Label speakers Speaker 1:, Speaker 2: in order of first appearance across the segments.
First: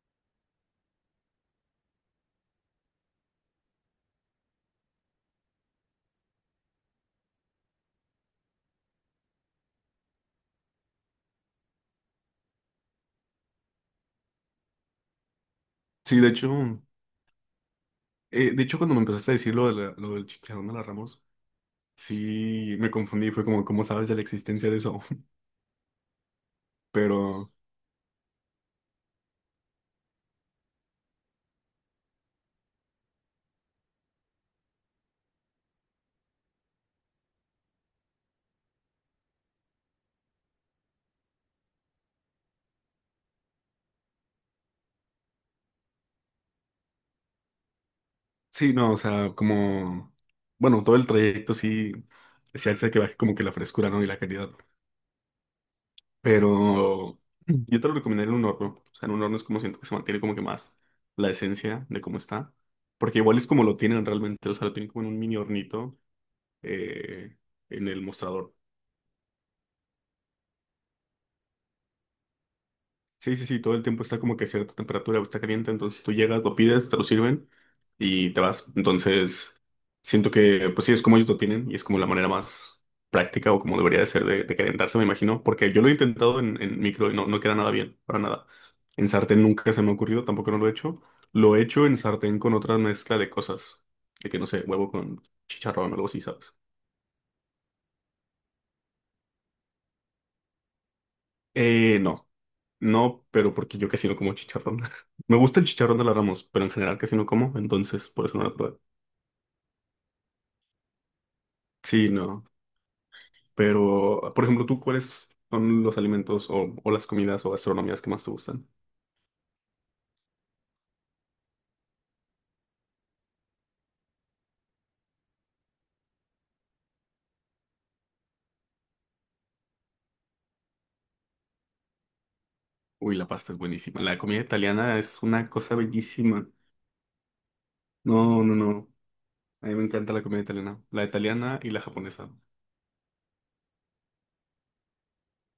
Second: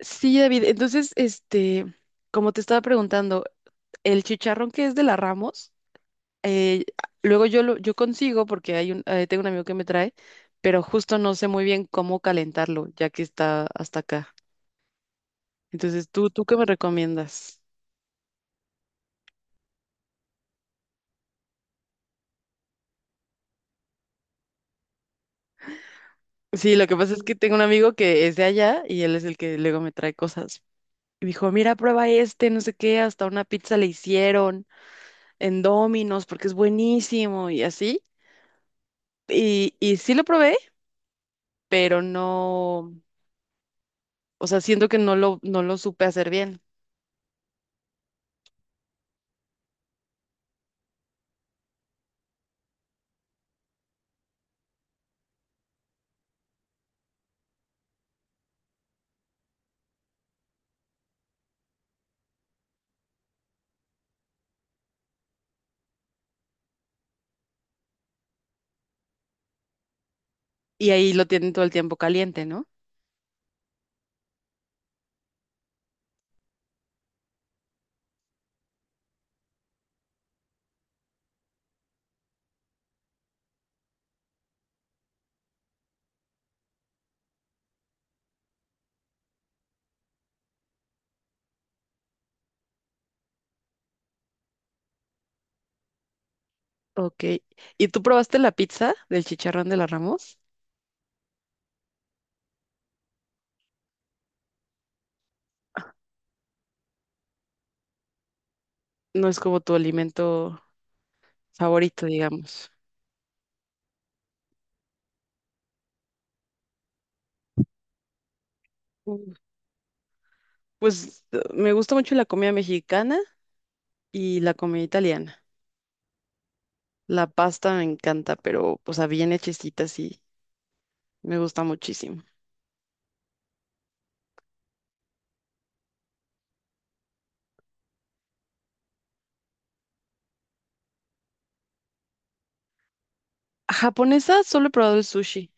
Speaker 1: Sí, David. Entonces, como te estaba preguntando, el chicharrón que es de la Ramos, eh, luego yo consigo porque tengo un amigo que me trae, pero justo no sé muy bien cómo calentarlo, ya que está hasta acá. Entonces,
Speaker 2: Sí,
Speaker 1: ¿tú qué me recomiendas?
Speaker 2: de hecho cuando me empezaste a decir lo del chicharrón de la Ramos, sí me confundí, fue como, ¿cómo sabes de la existencia de eso?
Speaker 1: Sí, lo que pasa es que
Speaker 2: Pero
Speaker 1: tengo un amigo que es de allá y él es el que luego me trae cosas. Y me dijo, mira, prueba este, no sé qué, hasta una pizza le hicieron en Domino's porque es buenísimo y así. Y sí lo probé, pero no. O sea, siento que no lo supe hacer bien.
Speaker 2: sí, no, o sea, como, bueno, todo el trayecto sí, sí hace que baje como que la frescura, ¿no? Y la calidad. Pero yo te lo recomendaría en un horno, o sea, en un horno es como siento que se mantiene como que más la esencia de cómo está, porque igual es como lo tienen realmente, o sea, lo tienen como en un mini hornito eh, en el mostrador.
Speaker 1: Y ahí lo tienen todo el tiempo caliente, ¿no?
Speaker 2: Sí, sí, sí, todo el tiempo está como que a cierta temperatura, está caliente, entonces tú llegas, lo pides, te lo sirven y te vas. Entonces, siento que, pues sí, es como ellos lo tienen y es como la manera más práctica o como debería de ser de calentarse, me imagino, porque yo lo he intentado en micro y no, no queda nada bien, para nada. En sartén nunca se me ha ocurrido, tampoco no lo he hecho. Lo he hecho en sartén con otra mezcla de cosas, de que no sé, huevo con chicharrón o algo así, ¿sabes?
Speaker 1: Ok. ¿Y tú probaste la pizza del chicharrón de la Ramos?
Speaker 2: No. No, pero porque yo casi no como chicharrón. Me gusta el chicharrón de la Ramos, pero en general casi no como, entonces por eso no lo probé.
Speaker 1: No es como tu alimento favorito,
Speaker 2: Sí, no.
Speaker 1: digamos.
Speaker 2: Pero, por ejemplo, ¿tú cuáles son los alimentos o las comidas o gastronomías que más te gustan?
Speaker 1: Mm. Pues me gusta mucho la comida mexicana y la comida italiana. La pasta me encanta, pero, o sea, bien hechecita, sí, me gusta muchísimo.
Speaker 2: Uy, la pasta es buenísima. La comida italiana es una cosa bellísima. No, no, no. A mí me encanta la comida italiana. La italiana y la japonesa.
Speaker 1: Japonesa solo he probado el sushi.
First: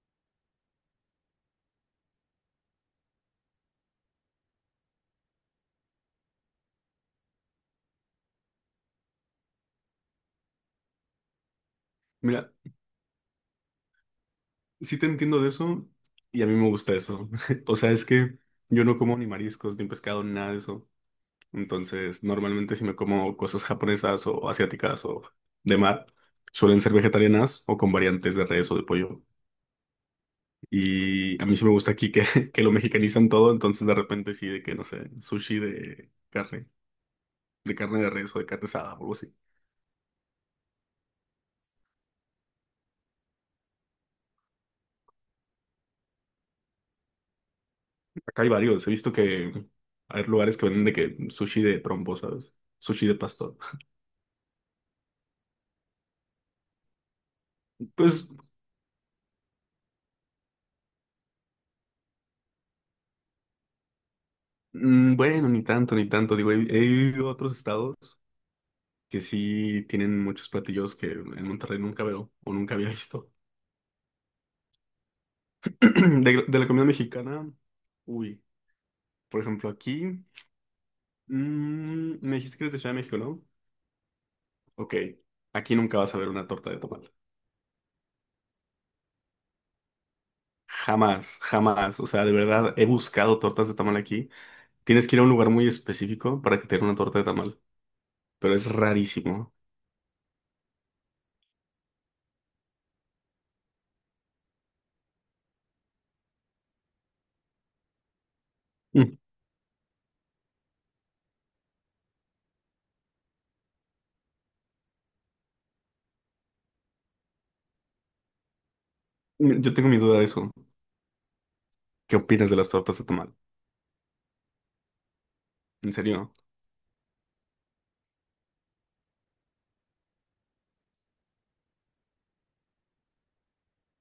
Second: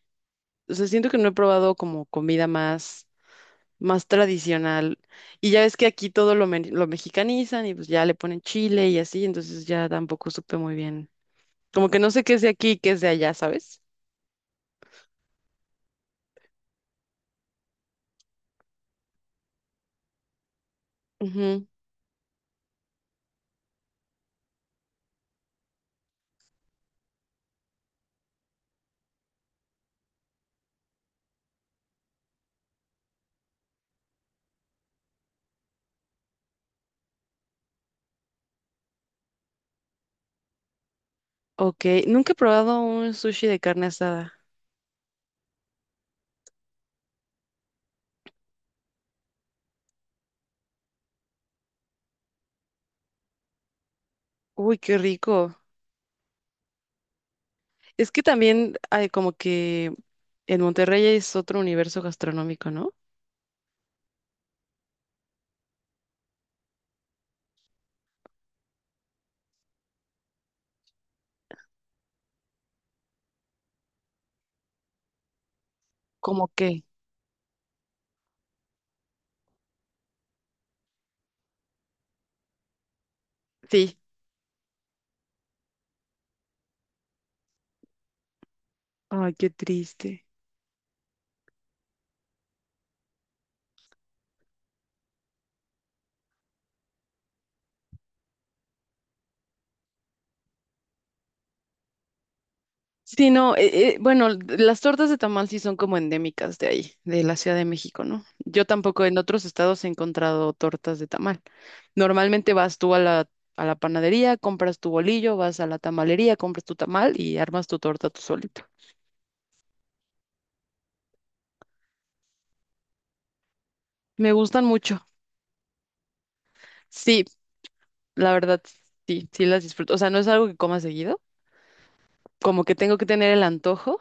Speaker 1: O sea, siento que no he probado como comida más tradicional. Y ya ves que aquí todo lo mexicanizan y pues ya le ponen chile y así, entonces ya tampoco supe muy bien. Como que no sé qué es de
Speaker 2: Mira,
Speaker 1: aquí y qué es de allá, ¿sabes?
Speaker 2: sí te entiendo de eso y a mí me gusta eso. O sea, es que yo no como ni mariscos, ni pescado, ni nada de eso.
Speaker 1: Ujú.
Speaker 2: Entonces, normalmente si me como cosas japonesas o asiáticas o de mar, suelen ser vegetarianas o con variantes de res o de pollo. Y a mí sí me gusta aquí que, que lo mexicanizan todo, entonces de repente sí, de que no sé, sushi de carne, de carne de res o de carne asada o algo así.
Speaker 1: Ok, nunca he probado un sushi de carne asada.
Speaker 2: Acá hay varios, he visto que hay lugares que venden de que sushi de trompo, ¿sabes? Sushi de pastor.
Speaker 1: Uy, qué rico. Es que
Speaker 2: Pues
Speaker 1: también hay como que en Monterrey es otro universo gastronómico, ¿no?
Speaker 2: mm, bueno, ni tanto, ni tanto. Digo, he ido a otros estados que sí tienen muchos platillos que en Monterrey nunca veo o nunca había visto.
Speaker 1: ¿Cómo
Speaker 2: De la
Speaker 1: qué?
Speaker 2: comida mexicana, uy, por ejemplo, aquí, mm, me dijiste que eres de Ciudad de México, ¿no?
Speaker 1: Sí.
Speaker 2: Ok, aquí nunca vas a ver una torta de tamal.
Speaker 1: Ay, qué triste.
Speaker 2: Jamás, jamás. O sea, de verdad, he buscado tortas de tamal aquí. Tienes que ir a un lugar muy específico para que te den una torta de tamal, pero es rarísimo.
Speaker 1: Sí, no, bueno, las tortas de tamal sí son como endémicas de ahí, de la Ciudad de México, ¿no? Yo tampoco en
Speaker 2: Mm,
Speaker 1: otros estados he encontrado tortas de tamal. Normalmente vas tú a la panadería, compras tu bolillo, vas a la tamalería, compras tu tamal y armas tu torta tú solito.
Speaker 2: yo tengo mi duda de eso. ¿Qué opinas de las tortas de tamal?
Speaker 1: Me gustan mucho.
Speaker 2: ¿En serio?
Speaker 1: Sí, la verdad, sí, sí las disfruto. O sea, no es algo que coma seguido, como que tengo que tener el antojo,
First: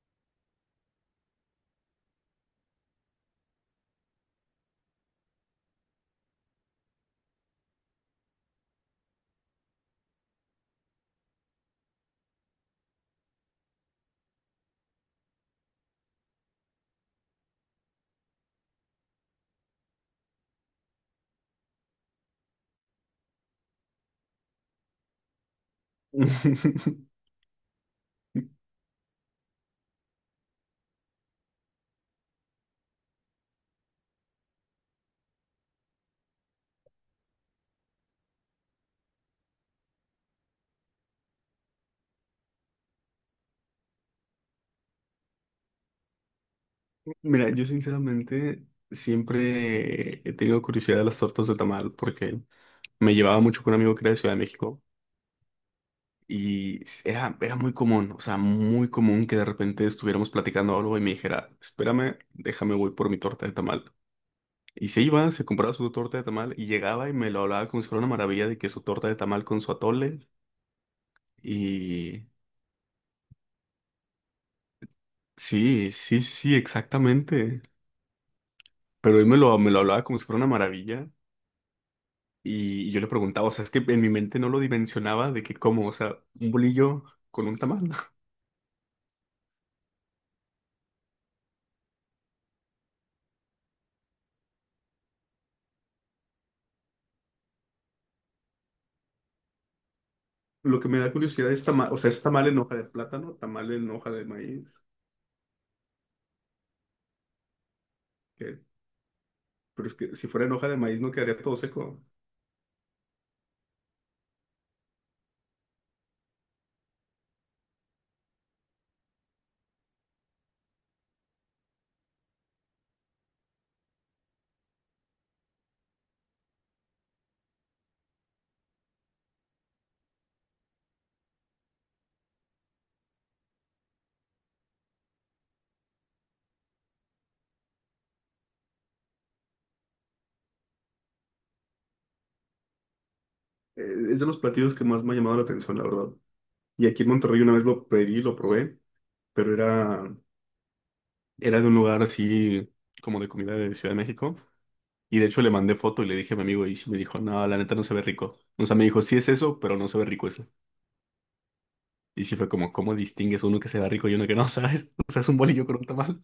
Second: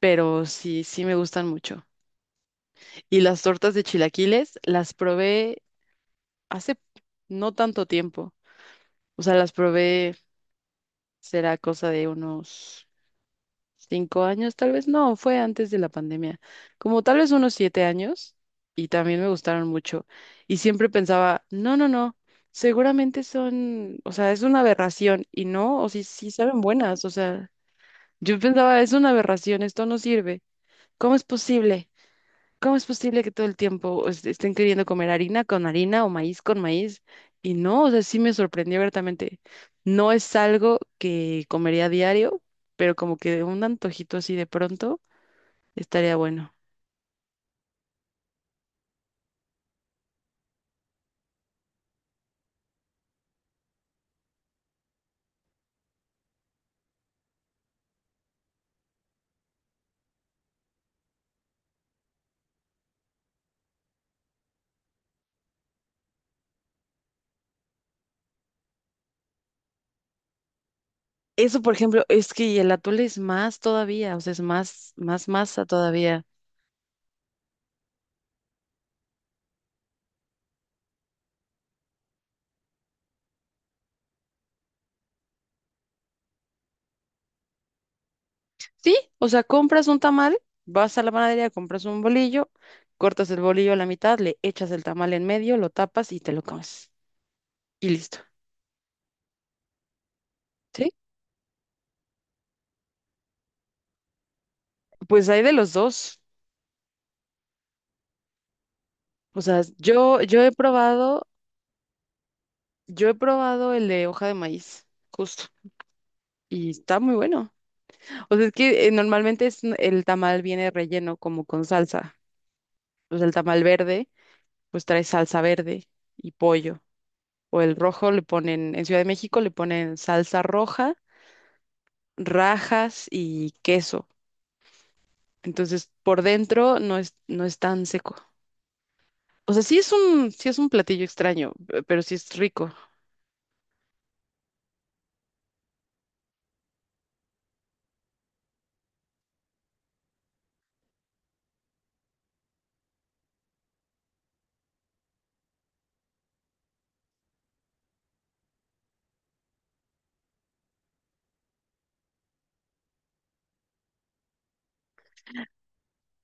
Speaker 1: pero sí, sí me gustan mucho. Y las tortas de chilaquiles las probé hace no tanto tiempo. O sea, las probé, será cosa de unos 5 años, tal vez no, fue antes de la pandemia, como tal vez unos 7 años, y también me gustaron mucho. Y siempre pensaba, no, no, no, seguramente son, o sea, es una aberración, y no, o sí, sí saben buenas, o sea, yo pensaba, es una aberración, esto no sirve, ¿cómo es posible? ¿Cómo es posible que todo el tiempo estén queriendo comer harina con harina o maíz con maíz? Y no, o sea, sí me sorprendió abiertamente. No es algo que comería a diario, pero como que un antojito así de pronto estaría bueno.
Speaker 2: Mira, yo sinceramente siempre he tenido curiosidad de las tortas de tamal porque me llevaba mucho con un amigo que era de Ciudad de México y era muy común, o sea, muy común que de repente estuviéramos platicando algo y me dijera, espérame, déjame voy por mi torta de tamal. Y se iba, se compraba su torta de tamal y llegaba y me lo hablaba como si fuera una maravilla de que su torta de tamal con su atole
Speaker 1: Eso, por ejemplo,
Speaker 2: y
Speaker 1: es que y el atole es más todavía, o sea, más masa
Speaker 2: sí, sí,
Speaker 1: todavía.
Speaker 2: sí, sí, exactamente. Pero él me lo hablaba como si fuera una maravilla. Y yo le preguntaba, o sea, es que en mi mente no lo dimensionaba de que cómo, o sea, un bolillo con un tamal.
Speaker 1: Sí, o sea, compras un tamal, vas a la panadería, compras un bolillo, cortas el bolillo a la mitad, le echas el tamal en medio, lo tapas y te lo comes. Y listo.
Speaker 2: Lo que
Speaker 1: ¿Sí?
Speaker 2: me da curiosidad es tamal, o sea, es tamal en hoja de plátano, tamal en hoja de maíz.
Speaker 1: Pues hay de los dos.
Speaker 2: que-
Speaker 1: O sea,
Speaker 2: Pero es que si fuera en hoja de maíz no quedaría todo seco.
Speaker 1: yo he probado el de hoja de maíz, justo, y está muy bueno. O sea, es que normalmente el tamal viene relleno como con salsa. Pues el tamal verde, pues trae salsa verde y pollo. O el rojo le ponen, en Ciudad de México le ponen salsa roja, rajas y queso. Entonces, por dentro no es tan seco. O sea, sí es un platillo extraño, pero sí es rico.
Speaker 2: Es de los platillos que más me ha llamado la atención, la verdad. Y aquí en Monterrey una vez lo pedí, lo probé, pero era de un lugar así como de comida de Ciudad de México. Y de hecho le mandé foto y le dije a mi amigo y sí me dijo, no, la neta no se ve rico. O sea, me dijo, sí es eso, pero no se ve rico. Y sí fue como, ¿cómo distingues uno que se va rico y uno que no, sabes? O sea, es un bolillo con un tamal.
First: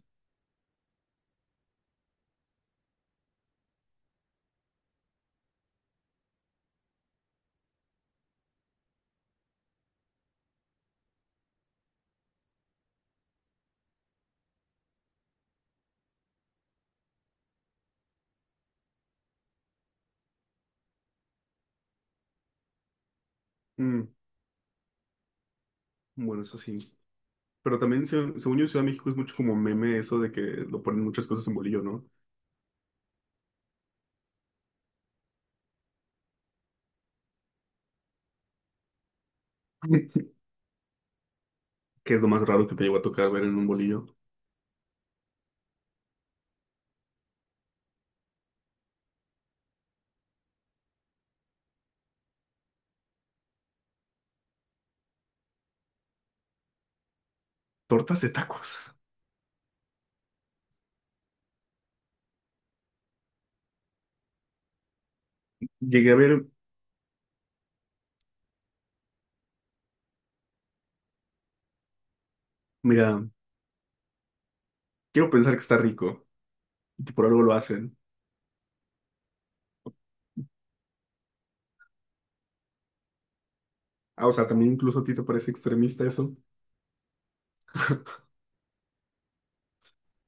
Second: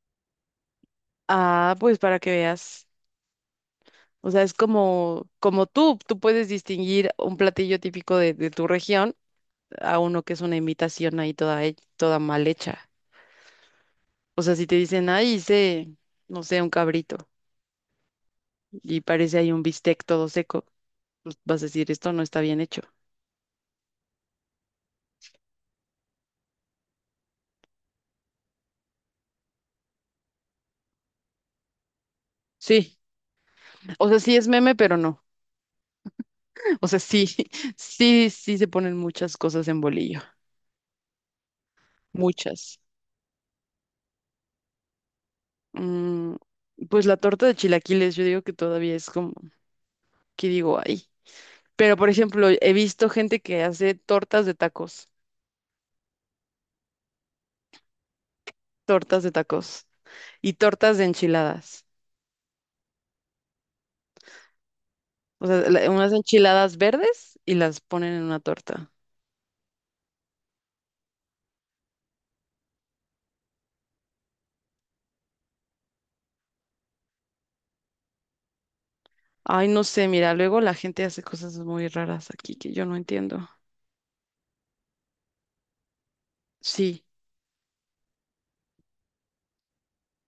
Speaker 1: Ah, pues para que veas. O sea, es como, como tú puedes distinguir un platillo típico de tu región a uno que es una imitación ahí toda, toda mal hecha. O sea, si te dicen, ay, hice, no sé, un cabrito y parece ahí un bistec todo seco, pues vas a decir, esto no está bien hecho.
Speaker 2: Mm, bueno, eso sí. Pero también, según yo, Ciudad de México es mucho como meme eso de que lo ponen muchas cosas en bolillo, ¿no?
Speaker 1: Sí, o sea, sí es meme, pero no. O sea, sí, sí, sí se ponen muchas cosas en bolillo,
Speaker 2: Que es lo más raro que
Speaker 1: muchas.
Speaker 2: te llegó a tocar ver en un bolillo.
Speaker 1: Mm, pues la torta de chilaquiles, yo digo que todavía es como, que digo, ay. Pero, por ejemplo, he visto gente que hace
Speaker 2: Tortas de tacos.
Speaker 1: tortas de tacos y tortas de enchiladas. O sea,
Speaker 2: Llegué
Speaker 1: unas
Speaker 2: a ver,
Speaker 1: enchiladas verdes y las ponen en una torta.
Speaker 2: mira, quiero pensar que está rico. Y que Por algo lo hacen.
Speaker 1: Ay, no sé, mira, luego la gente hace cosas muy raras aquí que yo no entiendo.
Speaker 2: Ah, o sea, también incluso a ti te parece extremista eso.
Speaker 1: Sí.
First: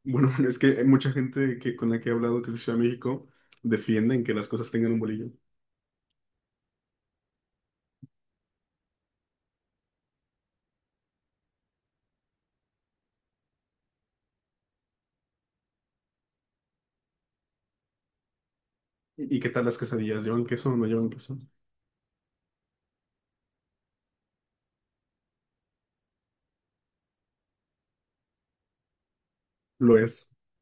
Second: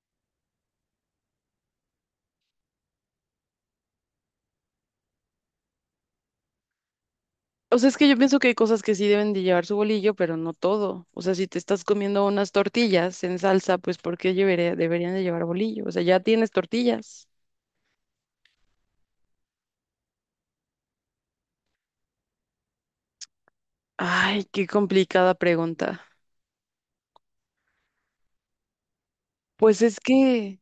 Speaker 2: Bueno, es que hay mucha gente que, con la que he hablado que es de Ciudad de México, defienden que las cosas tengan un bolillo.
Speaker 1: O sea, es que yo pienso que hay cosas que sí deben de llevar su bolillo, pero no todo. O sea, si te estás comiendo unas tortillas en salsa, pues ¿por qué deberían de llevar bolillo? O sea, ya tienes tortillas.
Speaker 2: Y qué tal las quesadillas? ¿Llevan queso o no llevan queso?
Speaker 1: Ay, qué complicada pregunta. Pues
Speaker 2: Lo
Speaker 1: es
Speaker 2: es.
Speaker 1: que,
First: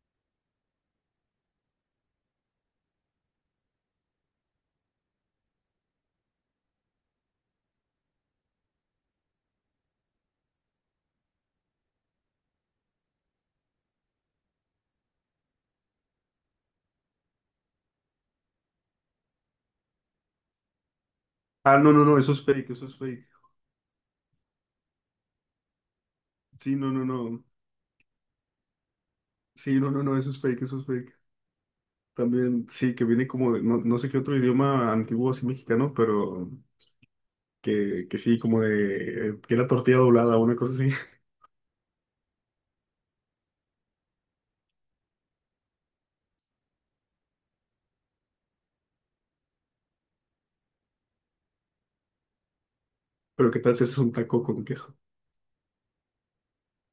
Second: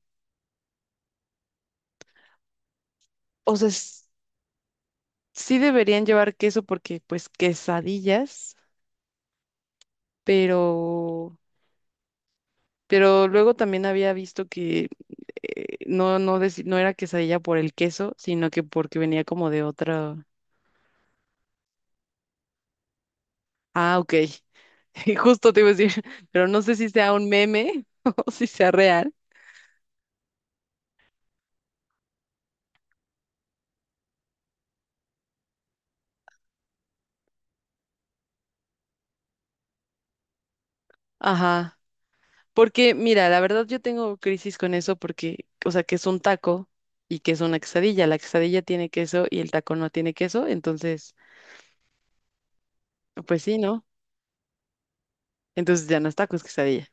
Speaker 1: o sea, sí deberían llevar queso porque pues quesadillas, pero luego también había visto que no era quesadilla por el queso, sino que porque venía como de otra.
Speaker 2: Ah, no, no, no, eso es fake, eso es fake.
Speaker 1: Ah, ok. Y justo te iba a decir, pero no
Speaker 2: Sí,
Speaker 1: sé si
Speaker 2: no, no,
Speaker 1: sea un
Speaker 2: no.
Speaker 1: meme o si sea real.
Speaker 2: Sí, no, no, no, eso es fake, eso es fake. También, sí, que viene como de, no, no sé qué otro idioma antiguo así mexicano, pero que sí, como de, que era tortilla doblada o una cosa así.
Speaker 1: Ajá. Porque mira, la verdad yo tengo crisis con eso porque o sea, que es un taco y que es una quesadilla. La quesadilla tiene queso y el taco no tiene queso, entonces pues
Speaker 2: Pero
Speaker 1: sí,
Speaker 2: qué tal
Speaker 1: ¿no?
Speaker 2: si es un taco con queso.
Speaker 1: Entonces ya no es taco, es quesadilla.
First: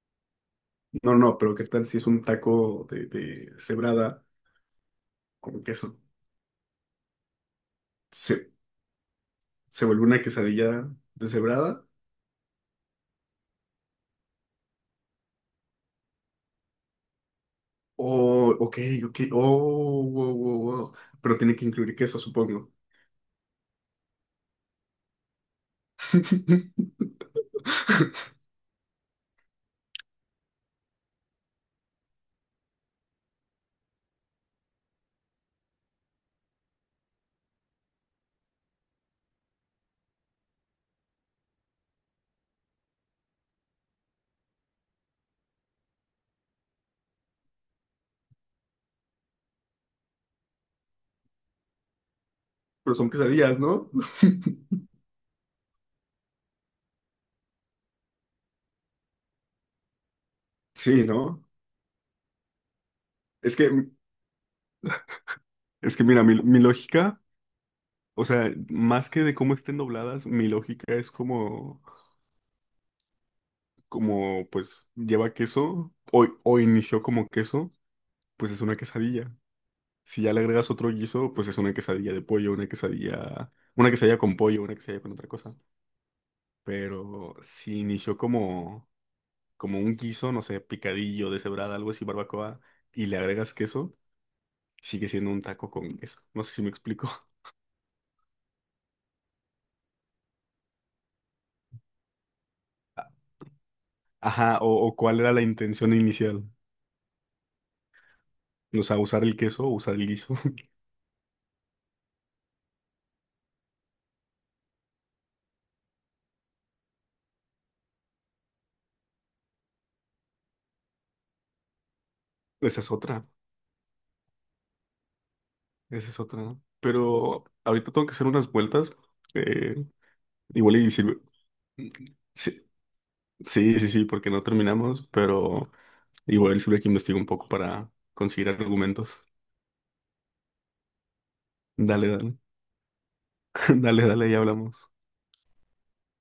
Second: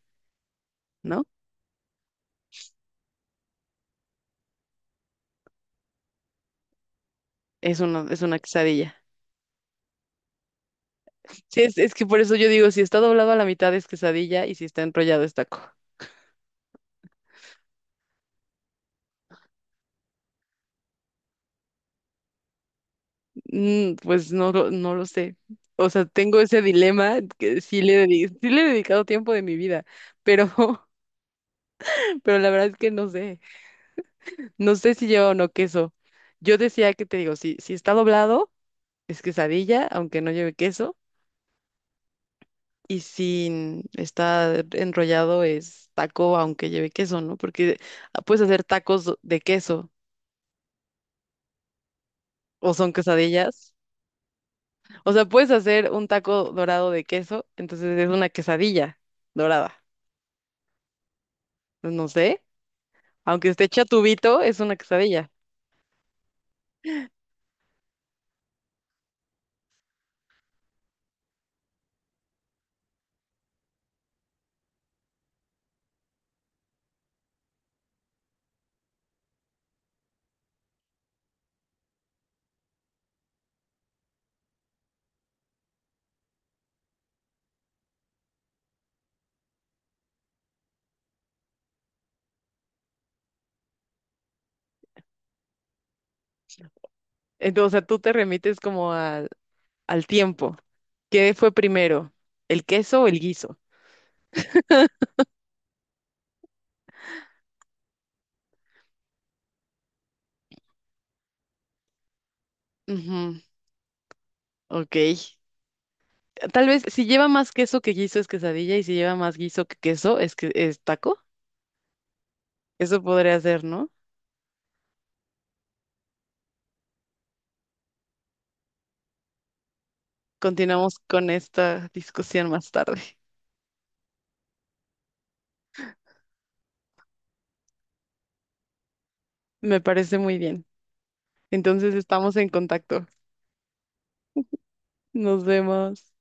Speaker 2: No,
Speaker 1: ¿No?
Speaker 2: no, pero qué tal si es un taco de cebrada con queso.
Speaker 1: Es una
Speaker 2: Se,
Speaker 1: quesadilla.
Speaker 2: se vuelve una quesadilla
Speaker 1: Sí,
Speaker 2: deshebrada.
Speaker 1: es que por eso yo digo, si está doblado a la mitad es quesadilla y si está enrollado es taco.
Speaker 2: Oh, ok, ok. Oh, wow, wow, wow. Pero tiene que incluir queso, supongo.
Speaker 1: Mm, pues no, no lo sé. O sea, tengo ese dilema que sí le he dedicado tiempo de mi vida, pero, pero la verdad es que no sé. No sé si lleva o no queso. Yo decía que te digo, si está doblado es quesadilla, aunque no lleve queso, y si está enrollado es taco, aunque lleve queso, ¿no? Porque puedes hacer tacos de queso. O son
Speaker 2: Pero son quesadillas,
Speaker 1: quesadillas.
Speaker 2: ¿no?
Speaker 1: O sea, puedes hacer un taco dorado de queso, entonces es una quesadilla dorada.
Speaker 2: Sí, ¿no?
Speaker 1: Pues no sé, aunque
Speaker 2: Es
Speaker 1: esté
Speaker 2: que,
Speaker 1: chatubito, es una quesadilla.
Speaker 2: es que mira, mi lógica, o sea, más que de cómo estén dobladas, mi lógica es como, como pues lleva queso o inició como queso, pues es una quesadilla. Si ya le agregas otro guiso, pues es una quesadilla de pollo, una quesadilla con pollo, una quesadilla con otra cosa. Pero si inició como, como un guiso, no sé, picadillo, deshebrada, algo así, barbacoa, y le agregas queso, sigue siendo un taco con queso. No sé si me explico.
Speaker 1: Entonces, o sea, tú te remites como al tiempo. ¿Qué fue primero? ¿El queso o el guiso?
Speaker 2: Ajá, o cuál era la intención inicial. O sea, usar el queso o usar el guiso.
Speaker 1: Ujú, ok. Tal vez si lleva más queso que guiso es quesadilla y si lleva más guiso que queso es que es taco.
Speaker 2: Esa es
Speaker 1: Eso
Speaker 2: otra,
Speaker 1: podría ser, ¿no?
Speaker 2: esa es otra. ¿No? Pero ahorita tengo que hacer unas vueltas. eh, igual y
Speaker 1: Continuamos
Speaker 2: sirve-
Speaker 1: con esta discusión más
Speaker 2: Sí,
Speaker 1: tarde.
Speaker 2: sí, sí, sí, porque no terminamos, pero igual sirve que investigo un poco para conseguir argumentos.
Speaker 1: Me parece muy bien. Entonces
Speaker 2: Dale,
Speaker 1: estamos
Speaker 2: dale,
Speaker 1: en contacto.
Speaker 2: dale, dale, ya hablamos.
Speaker 1: Nos vemos.